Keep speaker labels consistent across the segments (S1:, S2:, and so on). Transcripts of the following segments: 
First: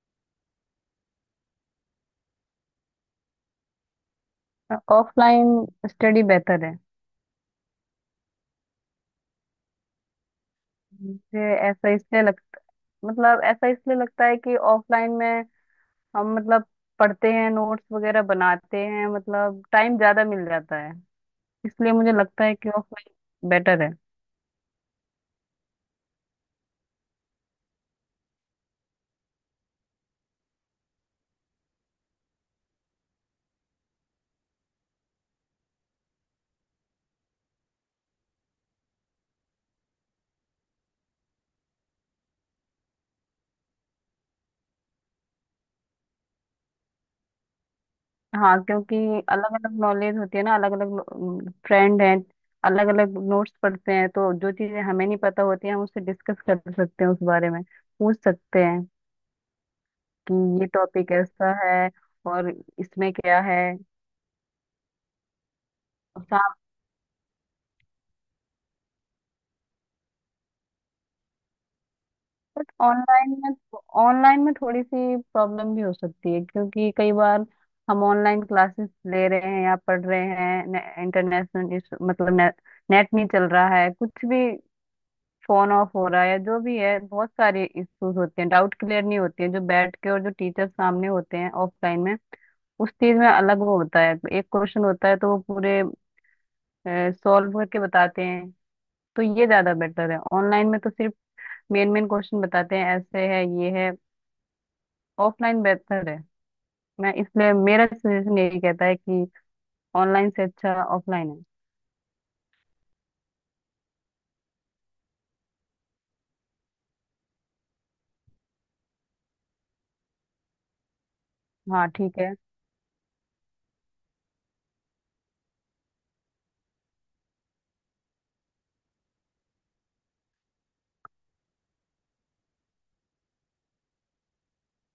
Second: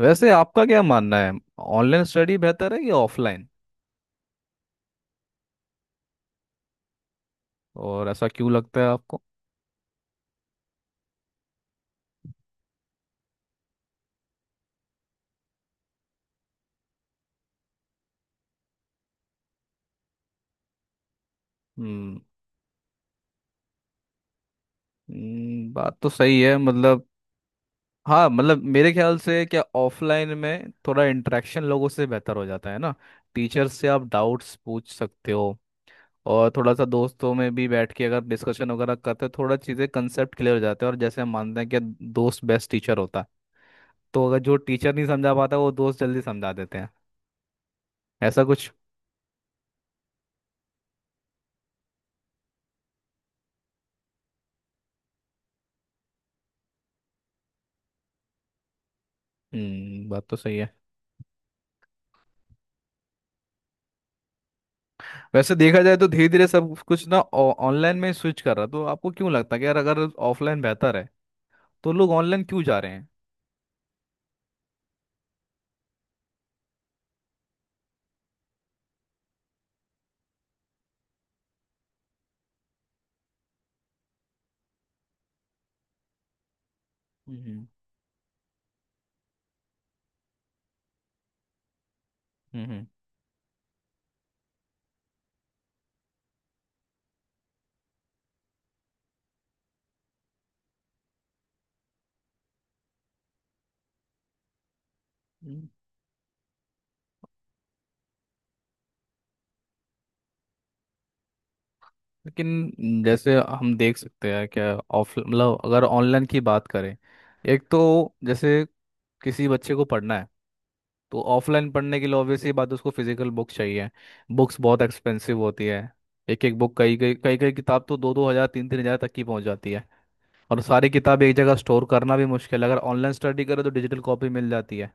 S1: वैसे आपका क्या मानना है, ऑनलाइन स्टडी बेहतर है या ऑफलाइन?
S2: ऑफलाइन स्टडी बेहतर है।
S1: और ऐसा क्यों लगता है आपको?
S2: मुझे ऐसा इसलिए लग मतलब ऐसा इसलिए लगता है कि ऑफलाइन में हम मतलब पढ़ते हैं, नोट्स वगैरह बनाते हैं, मतलब टाइम ज्यादा मिल जाता है। इसलिए मुझे
S1: हम्म।
S2: लगता है कि ऑफलाइन बेटर है।
S1: बात तो सही है मतलब। हाँ मतलब, मेरे ख्याल से, क्या ऑफलाइन में थोड़ा इंटरेक्शन लोगों से बेहतर हो जाता है ना। टीचर से आप डाउट्स पूछ सकते हो। और थोड़ा सा दोस्तों में भी बैठ के अगर डिस्कशन वगैरह करते हो, थोड़ा चीज़ें, कंसेप्ट क्लियर हो जाते हैं। और जैसे हम मानते हैं कि दोस्त बेस्ट टीचर होता है, तो अगर जो टीचर नहीं समझा पाता वो दोस्त जल्दी समझा देते हैं, ऐसा
S2: हाँ,
S1: कुछ।
S2: क्योंकि अलग अलग नॉलेज होती है ना, अलग अलग फ्रेंड हैं, अलग अलग नोट्स पढ़ते हैं, तो जो चीजें हमें नहीं पता होती हैं हम उससे डिस्कस कर सकते हैं, उस बारे में पूछ सकते हैं
S1: हम्म, बात
S2: कि
S1: तो सही
S2: ये
S1: है।
S2: टॉपिक ऐसा है और इसमें क्या है।
S1: वैसे देखा जाए तो धीरे धीरे सब कुछ ना ऑनलाइन में स्विच कर रहा, तो आपको क्यों लगता है कि यार, अगर ऑफलाइन बेहतर है तो लोग ऑनलाइन क्यों
S2: बट
S1: जा रहे हैं?
S2: ऑनलाइन में थोड़ी सी प्रॉब्लम भी हो सकती है, क्योंकि कई बार हम ऑनलाइन क्लासेस ले रहे हैं या पढ़ रहे हैं इंटरनेशनल, मतलब ने, नेट नहीं चल रहा है, कुछ भी फोन ऑफ हो रहा है या जो भी है, बहुत सारे
S1: हम्म।
S2: इश्यूज होते हैं, डाउट क्लियर नहीं होते हैं जो बैठ के, और जो टीचर सामने होते हैं ऑफलाइन में
S1: हम्म।
S2: उस चीज में अलग वो होता है। एक क्वेश्चन होता है तो वो पूरे सॉल्व करके बताते हैं, तो ये ज्यादा बेटर है। ऑनलाइन में तो सिर्फ मेन मेन क्वेश्चन बताते हैं, ऐसे है ये है। ऑफलाइन
S1: हम्म।
S2: बेहतर है। मैं इसलिए मेरा सजेशन यही कहता है कि ऑनलाइन से अच्छा ऑफलाइन है।
S1: लेकिन जैसे हम देख सकते हैं, क्या ऑफ मतलब, अगर ऑनलाइन की बात करें, एक तो, जैसे, किसी बच्चे को पढ़ना है, तो ऑफलाइन
S2: हाँ
S1: पढ़ने के लिए
S2: ठीक है।
S1: ऑब्वियसली बात है, उसको फिजिकल बुक चाहिए। बुक्स बहुत एक्सपेंसिव होती है। एक एक बुक, कई कई किताब, तो दो दो हज़ार, तीन तीन हज़ार तक की पहुंच जाती है। और सारी किताब एक जगह स्टोर करना भी मुश्किल है, अगर ऑनलाइन स्टडी करें तो डिजिटल कॉपी मिल जाती है।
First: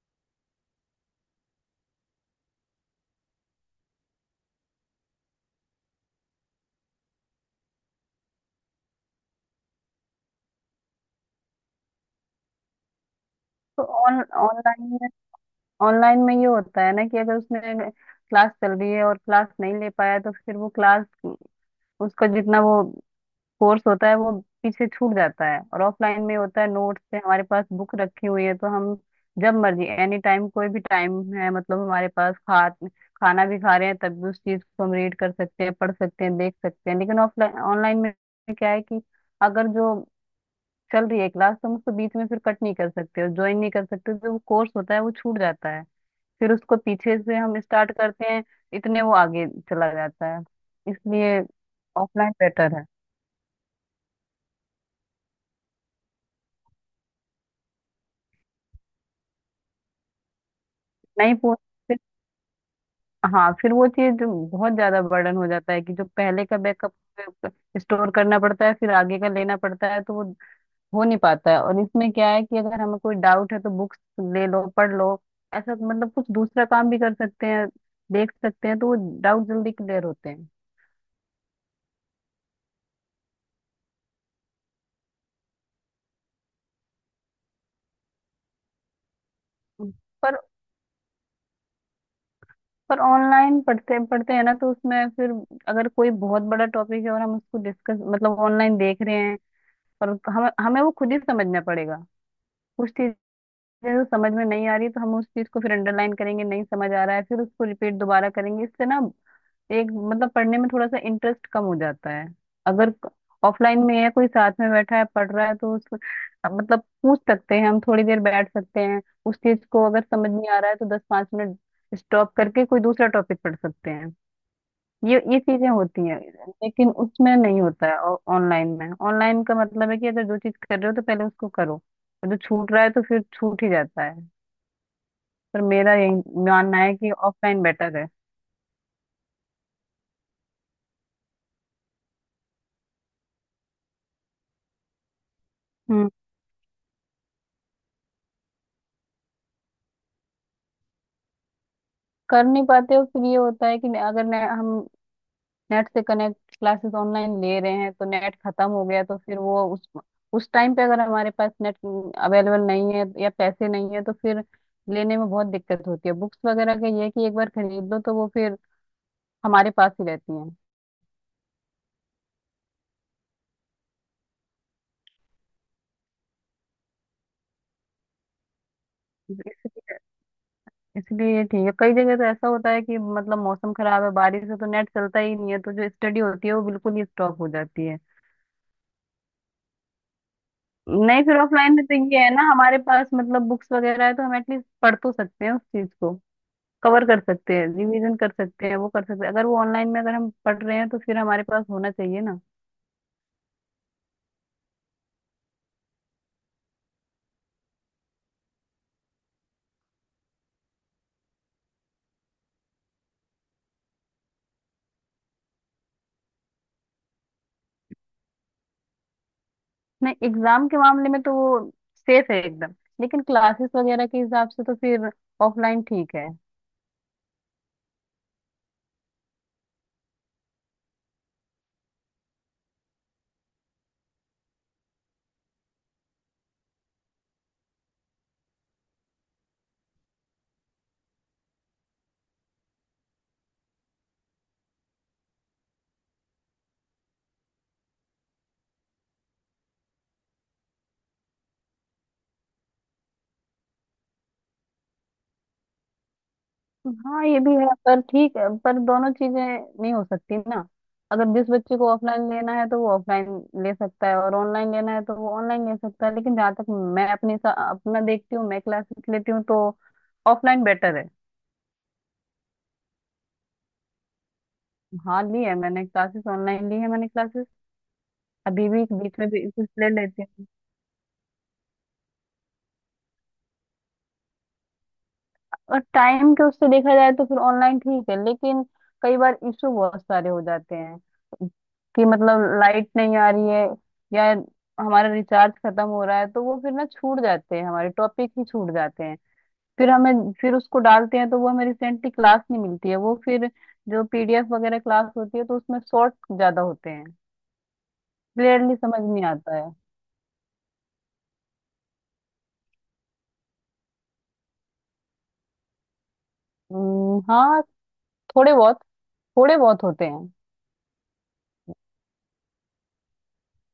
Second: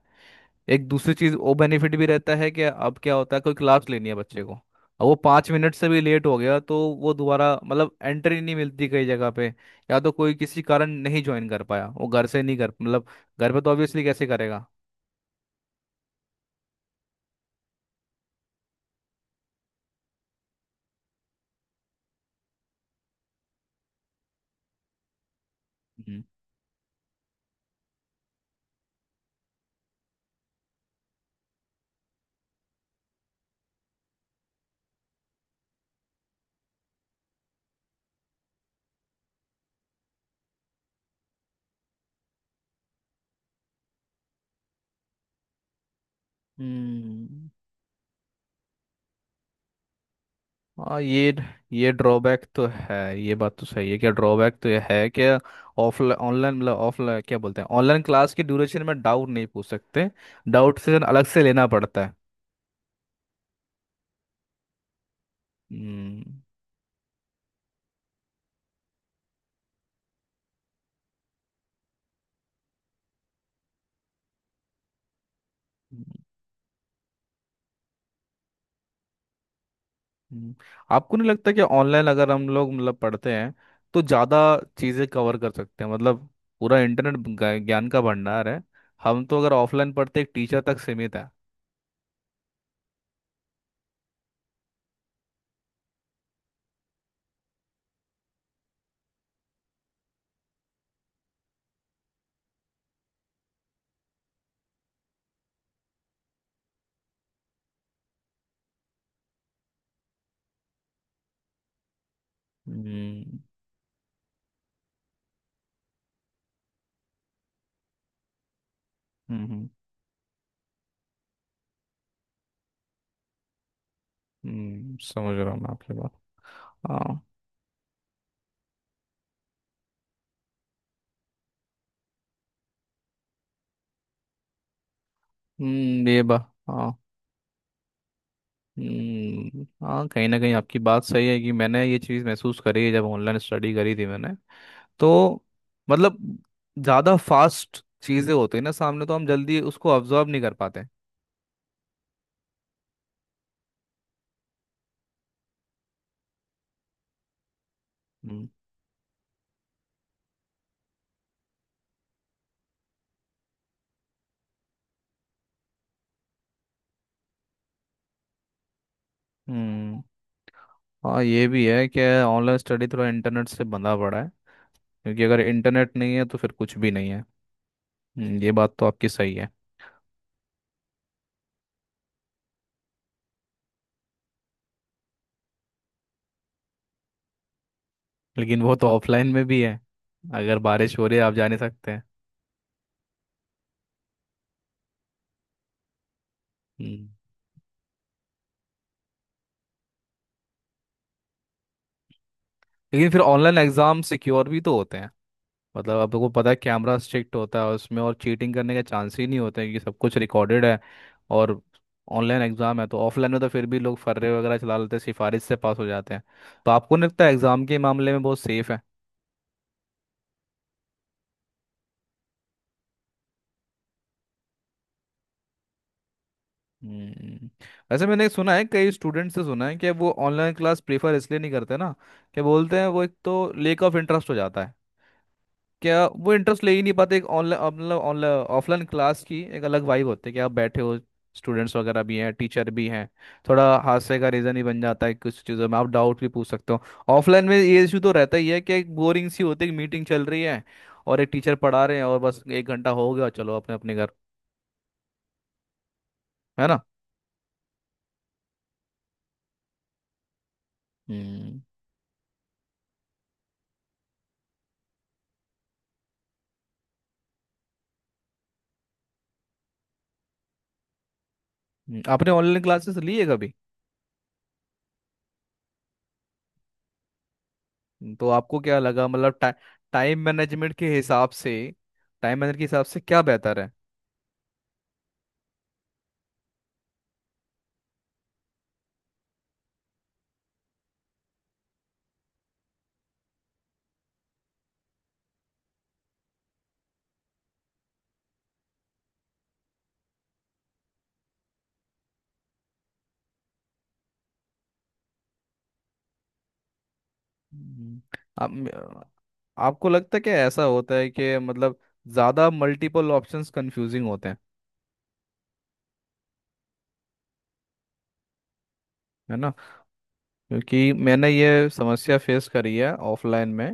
S1: एक दूसरी चीज़, वो बेनिफिट भी रहता है कि अब क्या होता है, कोई क्लास लेनी है बच्चे को, अब वो 5 मिनट से भी लेट हो गया तो वो दोबारा मतलब एंट्री नहीं मिलती कई जगह पे। या तो कोई किसी कारण नहीं ज्वाइन कर पाया, वो घर से नहीं कर, मतलब घर पे तो
S2: तो
S1: ऑब्वियसली
S2: ऑन
S1: कैसे करेगा।
S2: ऑनलाइन में ऑनलाइन में ये होता है ना कि अगर उसने, क्लास चल रही है और क्लास नहीं ले पाया तो फिर वो क्लास, उसका जितना वो कोर्स होता है वो पीछे छूट जाता है। और ऑफलाइन
S1: हम्म।
S2: में होता है नोट्स पे, हमारे पास बुक रखी हुई है, तो हम जब मर्जी, एनी टाइम, कोई भी टाइम है, मतलब हमारे पास खा खाना भी खा रहे हैं तब भी उस चीज को हम रीड कर सकते हैं, पढ़ सकते हैं, देख सकते हैं। लेकिन ऑफलाइन ऑनलाइन में क्या है कि अगर जो चल रही है क्लास तो हम उसको बीच में फिर कट नहीं कर सकते और ज्वाइन नहीं कर सकते, जो वो कोर्स होता है वो छूट जाता है। फिर उसको पीछे से
S1: हम्म।
S2: हम स्टार्ट करते हैं, इतने वो आगे चला जाता है।
S1: हाँ, ये
S2: इसलिए
S1: ये
S2: ऑफलाइन
S1: ड्रॉबैक तो
S2: बेटर है।
S1: है, ये बात तो सही है, क्या ड्रॉबैक तो ये है कि ऑफलाइन ऑनलाइन मतलब ऑफलाइन क्या बोलते हैं, ऑनलाइन क्लास के ड्यूरेशन में डाउट नहीं पूछ सकते। डाउट से अलग
S2: नहीं
S1: से
S2: पूछ
S1: लेना पड़ता है।
S2: हाँ, फिर वो चीज बहुत ज्यादा बर्डन हो जाता है कि जो
S1: हम्म।
S2: पहले का बैकअप स्टोर करना पड़ता है, फिर आगे का लेना पड़ता है, तो वो हो नहीं पाता है। और इसमें क्या है कि अगर हमें कोई डाउट है तो बुक्स ले लो, पढ़ लो, ऐसा मतलब कुछ दूसरा काम भी कर सकते हैं, देख सकते हैं, तो वो डाउट जल्दी क्लियर होते हैं।
S1: हम्म। आपको नहीं लगता कि ऑनलाइन अगर हम लोग मतलब पढ़ते हैं, तो ज़्यादा चीज़ें कवर कर सकते हैं, मतलब पूरा इंटरनेट ज्ञान का भंडार है। हम तो अगर ऑफलाइन पढ़ते एक
S2: पर
S1: टीचर तक सीमित है।
S2: पर ऑनलाइन पढ़ते पढ़ते हैं ना तो उसमें फिर अगर कोई बहुत बड़ा टॉपिक है और हम उसको डिस्कस, मतलब ऑनलाइन देख रहे हैं, और हम हमें वो खुद ही समझना पड़ेगा। कुछ जो समझ में नहीं आ रही तो हम उस चीज को फिर अंडरलाइन करेंगे, नहीं समझ आ रहा है फिर उसको रिपीट दोबारा करेंगे, इससे ना एक मतलब पढ़ने में थोड़ा सा इंटरेस्ट कम हो जाता है। अगर
S1: हम्म।
S2: ऑफलाइन में है कोई साथ में बैठा है पढ़ रहा है तो उस मतलब पूछ सकते हैं, हम थोड़ी देर बैठ सकते हैं उस
S1: हम्म।
S2: चीज को, अगर समझ नहीं आ रहा है तो दस पांच मिनट स्टॉप करके कोई दूसरा टॉपिक पढ़ सकते हैं। ये
S1: समझ
S2: ये
S1: रहा हूँ
S2: चीजें
S1: मैं आपकी
S2: होती
S1: बात।
S2: हैं लेकिन
S1: हाँ।
S2: उसमें नहीं होता है। ऑनलाइन का मतलब है कि अगर जो चीज कर रहे हो तो पहले उसको करो, और जो छूट रहा है तो फिर छूट ही जाता है। पर मेरा
S1: हम्म,
S2: ये
S1: ये बात,
S2: मानना
S1: हाँ।
S2: है कि ऑफलाइन बेटर है।
S1: हम्म, हाँ कहीं ना कहीं आपकी बात सही है, कि मैंने ये चीज़ महसूस करी है जब ऑनलाइन स्टडी करी थी मैंने, तो
S2: हम्म।
S1: मतलब, ज़्यादा फास्ट चीज़ें होती है ना सामने, तो हम जल्दी उसको अब्जॉर्ब नहीं कर पाते।
S2: कर नहीं पाते हो। फिर ये होता है कि अगर हम नेट से कनेक्ट क्लासेस ऑनलाइन ले रहे हैं तो नेट
S1: हम्म।
S2: खत्म हो गया तो फिर वो उस टाइम पे अगर हमारे पास नेट अवेलेबल नहीं है या पैसे नहीं है तो फिर लेने में बहुत दिक्कत होती है। बुक्स वगैरह का ये है कि एक बार खरीद लो तो वो फिर हमारे पास
S1: हम्म,
S2: ही रहती हैं।
S1: हाँ ये भी है कि ऑनलाइन स्टडी थोड़ा इंटरनेट से बंधा पड़ा है, क्योंकि अगर इंटरनेट नहीं है तो फिर कुछ भी नहीं है। ये बात तो आपकी सही है।
S2: इसलिए इसलिए ये ठीक है। कई जगह तो ऐसा होता है कि मतलब मौसम खराब है, बारिश है, तो नेट चलता ही नहीं है, तो जो स्टडी होती है वो बिल्कुल ही स्टॉप हो जाती है।
S1: लेकिन वो तो ऑफलाइन में भी है, अगर बारिश हो रही है
S2: नहीं,
S1: आप
S2: फिर
S1: जा नहीं
S2: ऑफलाइन में
S1: सकते
S2: तो
S1: हैं।
S2: ये है ना, हमारे पास मतलब बुक्स वगैरह है तो हम एटलीस्ट पढ़ तो सकते हैं, उस चीज को कवर
S1: हम्म,
S2: कर सकते हैं, रिवीजन कर सकते हैं, वो कर सकते हैं। अगर वो ऑनलाइन में अगर हम पढ़ रहे हैं तो फिर हमारे पास होना चाहिए ना।
S1: लेकिन फिर ऑनलाइन एग्ज़ाम सिक्योर भी तो होते हैं। मतलब, आपको पता है कैमरा स्ट्रिक्ट होता है उसमें, और चीटिंग करने के चांस ही नहीं होते हैं, क्योंकि सब कुछ रिकॉर्डेड है और ऑनलाइन एग्ज़ाम है। तो ऑफलाइन में तो फिर भी लोग फर्रे वगैरह चला लेते हैं, सिफारिश से पास हो जाते हैं। तो आपको नहीं लगता एग्ज़ाम के मामले में बहुत सेफ है?
S2: नहीं, एग्जाम के मामले में तो वो सेफ है एकदम, लेकिन क्लासेस वगैरह के हिसाब से तो फिर ऑफलाइन ठीक है।
S1: हम्म, वैसे मैंने सुना है, कई स्टूडेंट से सुना है, कि वो ऑनलाइन क्लास प्रेफर इसलिए नहीं करते ना, कि बोलते हैं वो एक तो लेक ऑफ इंटरेस्ट हो जाता है, क्या वो इंटरेस्ट ले ही नहीं पाते, एक ऑनलाइन मतलब ऑनलाइन ऑफलाइन क्लास की एक अलग वाइब होती है कि आप बैठे हो, स्टूडेंट्स वगैरह भी हैं टीचर भी हैं, थोड़ा हादसे का रीज़न ही बन जाता है, कुछ चीज़ों में आप डाउट भी पूछ सकते हो। ऑफलाइन में ये इशू तो रहता ही है कि एक बोरिंग सी होती है, मीटिंग चल रही है और एक टीचर पढ़ा रहे हैं और बस 1 घंटा हो गया, चलो अपने अपने घर, है ना?
S2: हाँ ये भी है, पर ठीक है, पर दोनों चीजें नहीं हो सकती ना। अगर जिस
S1: हम्म।
S2: बच्चे को ऑफलाइन लेना है तो वो ऑफलाइन ले सकता है और ऑनलाइन लेना है तो वो ऑनलाइन ले सकता है, लेकिन जहाँ तक अपना देखती हूँ, मैं क्लासेस लेती हूँ तो ऑफलाइन बेटर है।
S1: आपने ऑनलाइन क्लासेस ली है कभी?
S2: हाँ, ली है मैंने क्लासेस, ऑनलाइन ली है मैंने क्लासेस,
S1: तो आपको
S2: अभी
S1: क्या
S2: भी
S1: लगा
S2: बीच में
S1: मतलब,
S2: भी कुछ ले
S1: टाइम
S2: लेती हूँ।
S1: मैनेजमेंट के हिसाब से, टाइम मैनेजमेंट के हिसाब से क्या बेहतर है?
S2: और टाइम के उससे देखा जाए तो फिर ऑनलाइन ठीक है, लेकिन कई बार इशू बहुत सारे हो जाते हैं कि मतलब लाइट नहीं आ रही है, या हमारा रिचार्ज खत्म हो रहा है, तो वो फिर ना छूट जाते हैं, हमारे टॉपिक ही छूट जाते हैं। फिर हमें फिर उसको डालते हैं तो वो हमें रिसेंटली क्लास नहीं मिलती है, वो फिर जो पीडीएफ वगैरह क्लास होती है तो उसमें शॉर्ट ज्यादा होते हैं,
S1: हम्म,
S2: क्लियरली समझ
S1: आप,
S2: नहीं आता है।
S1: आपको लगता है कि ऐसा होता है कि मतलब ज़्यादा मल्टीपल ऑप्शंस कंफ्यूजिंग होते हैं,
S2: हाँ, थोड़े बहुत
S1: है ना?
S2: थोड़े बहुत होते हैं।
S1: क्योंकि मैंने ये समस्या फेस करी है ऑफलाइन में,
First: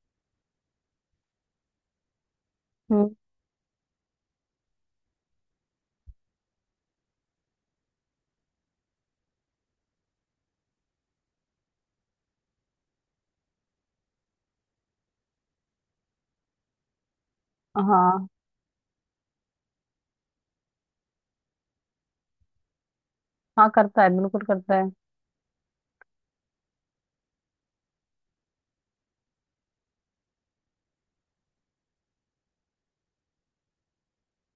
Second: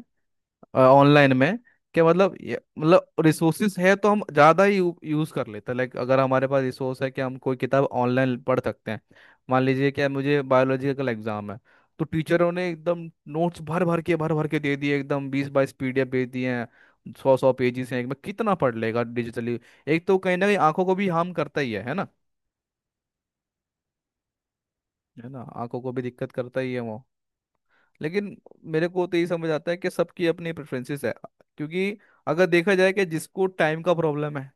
S1: ऑनलाइन में, क्या मतलब
S2: हम्म,
S1: मतलब रिसोर्सेज है तो हम ज़्यादा ही यूज़ कर लेते हैं, लाइक अगर हमारे पास रिसोर्स है कि हम कोई किताब ऑनलाइन पढ़ सकते हैं। मान लीजिए कि मुझे बायोलॉजी का कल एग्ज़ाम है, तो टीचरों ने एकदम नोट्स भर भर के दे दिए, एकदम 20-22 पीडीएफ दे दिए हैं, सौ सौ पेजेस हैं एक में,
S2: हाँ।
S1: कितना पढ़ लेगा डिजिटली। एक तो कहीं ना कहीं आंखों को भी हार्म करता ही है ना?
S2: हाँ, करता है, बिल्कुल करता है।
S1: है ना, आंखों को भी दिक्कत करता ही है वो। लेकिन मेरे को तो यही समझ आता है कि सबकी अपनी प्रेफरेंसेस है, क्योंकि अगर देखा जाए कि जिसको टाइम का प्रॉब्लम है,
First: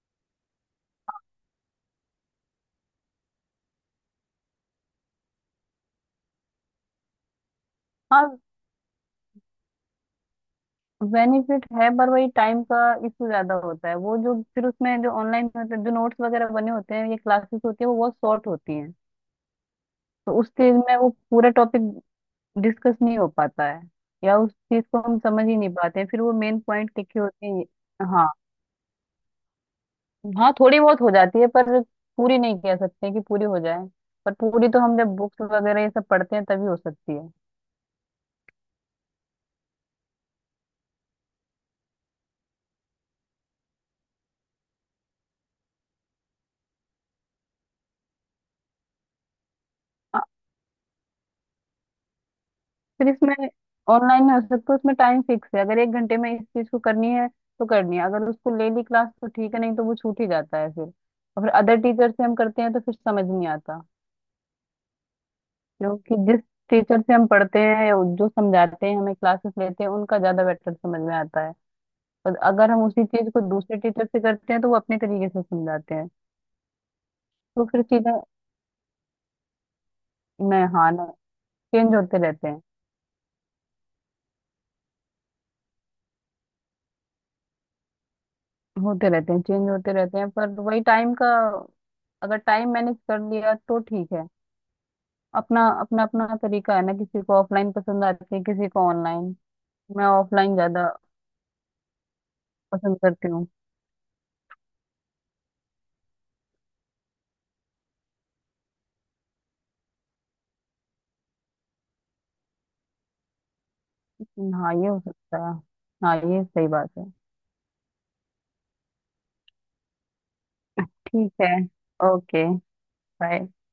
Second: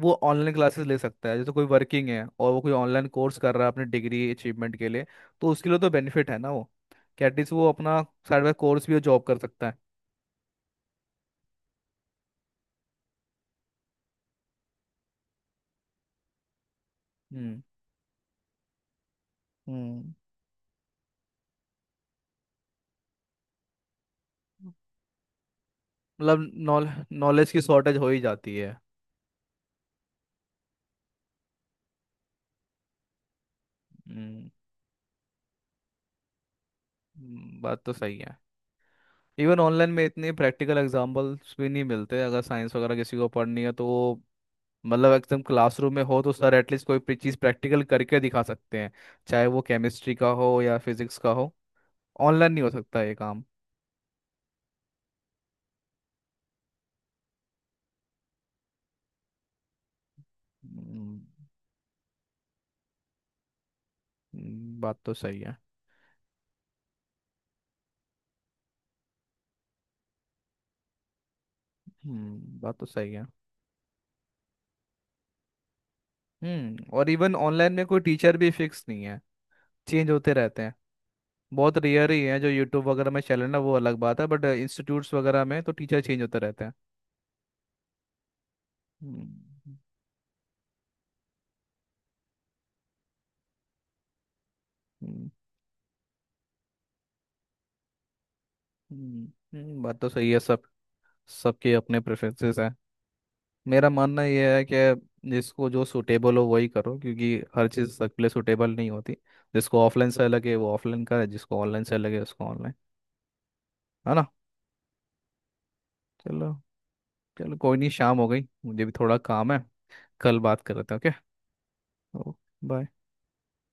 S1: वो ऑनलाइन क्लासेस ले सकता है, जैसे कोई वर्किंग है और वो कोई ऑनलाइन कोर्स कर रहा है अपनी डिग्री अचीवमेंट के लिए, तो उसके लिए तो बेनिफिट है ना वो, कि एटलीस्ट वो अपना
S2: हाँ।
S1: साइड बाय कोर्स भी और जॉब कर सकता है।
S2: बेनिफिट है, पर वही टाइम का इशू ज्यादा होता है। वो जो फिर उसमें जो ऑनलाइन मतलब जो नोट्स वगैरह बने होते हैं या क्लासेस
S1: हम्म।
S2: होती है वो बहुत शॉर्ट होती हैं,
S1: हम्म,
S2: तो उस चीज में वो पूरा टॉपिक डिस्कस नहीं हो पाता है, या उस चीज को हम समझ ही नहीं पाते हैं, फिर वो
S1: मतलब
S2: मेन पॉइंट
S1: नॉलेज,
S2: लिखे होते
S1: नॉलेज की शॉर्टेज
S2: हैं।
S1: हो ही
S2: हाँ।
S1: जाती है।
S2: हाँ थोड़ी बहुत हो जाती है, पर पूरी नहीं कह सकते कि पूरी हो जाए। पर
S1: हम्म।
S2: पूरी तो हम जब बुक्स वगैरह ये सब पढ़ते हैं तभी हो सकती है।
S1: बात तो सही है। इवन ऑनलाइन में इतने प्रैक्टिकल एग्जाम्पल्स भी नहीं मिलते, अगर साइंस वगैरह किसी को पढ़नी है तो, मतलब एकदम क्लासरूम में हो तो सर एटलीस्ट कोई चीज़ प्रैक्टिकल करके दिखा सकते हैं, चाहे वो केमिस्ट्री का हो या फिजिक्स का हो। ऑनलाइन नहीं हो सकता
S2: फिर
S1: ये
S2: इसमें
S1: काम।
S2: ऑनलाइन में हो सकता है, उसमें टाइम फिक्स है, अगर एक घंटे में इस चीज को करनी है तो करनी है। अगर उसको ले ली क्लास तो ठीक है, नहीं तो वो छूट ही जाता है फिर,
S1: हम्म,
S2: और फिर अदर टीचर से हम करते हैं तो फिर समझ नहीं आता।
S1: बात तो सही है।
S2: क्योंकि जिस टीचर से हम पढ़ते हैं या जो समझाते हैं हमें, क्लासेस लेते हैं, उनका ज्यादा बेटर समझ में आता है। और
S1: हम्म,
S2: अगर
S1: बात
S2: हम
S1: तो
S2: उसी
S1: सही है।
S2: चीज को दूसरे टीचर से करते हैं तो वो अपने तरीके से समझाते हैं,
S1: हम्म, और इवन
S2: तो
S1: ऑनलाइन
S2: फिर
S1: में कोई
S2: चीजें,
S1: टीचर भी फिक्स नहीं है, चेंज होते रहते
S2: न
S1: हैं।
S2: हाँ न
S1: बहुत
S2: चेंज
S1: रेयर
S2: होते
S1: ही है,
S2: रहते
S1: जो
S2: हैं,
S1: यूट्यूब वगैरह में चैनल है वो अलग बात है, बट इंस्टीट्यूट्स वगैरह में तो टीचर चेंज होते रहते हैं।
S2: होते रहते हैं, चेंज
S1: हम्म।
S2: होते रहते हैं, पर वही टाइम का, अगर टाइम मैनेज कर लिया तो ठीक है।
S1: हम्म,
S2: अपना अपना अपना तरीका है ना, किसी को ऑफलाइन पसंद आती है, किसी को
S1: हम्म,
S2: ऑनलाइन।
S1: बात
S2: मैं
S1: तो सही है।
S2: ऑफलाइन
S1: सब,
S2: ज्यादा
S1: सबके अपने प्रेफरेंसेस हैं।
S2: पसंद करती हूँ।
S1: मेरा मानना यह है कि जिसको जो सूटेबल हो वही करो, क्योंकि हर चीज़ सबके लिए सूटेबल नहीं होती। जिसको ऑफलाइन से लगे वो ऑफलाइन करे, जिसको ऑनलाइन से लगे उसको ऑनलाइन, है ना?
S2: हाँ ये हो सकता है। हाँ ये
S1: चलो।
S2: सही बात है।
S1: चलो, कोई नहीं, शाम हो गई मुझे भी थोड़ा काम है। कल बात करते हैं।
S2: ठीक है।
S1: ओके।
S2: ओके।
S1: बाय।
S2: बाय।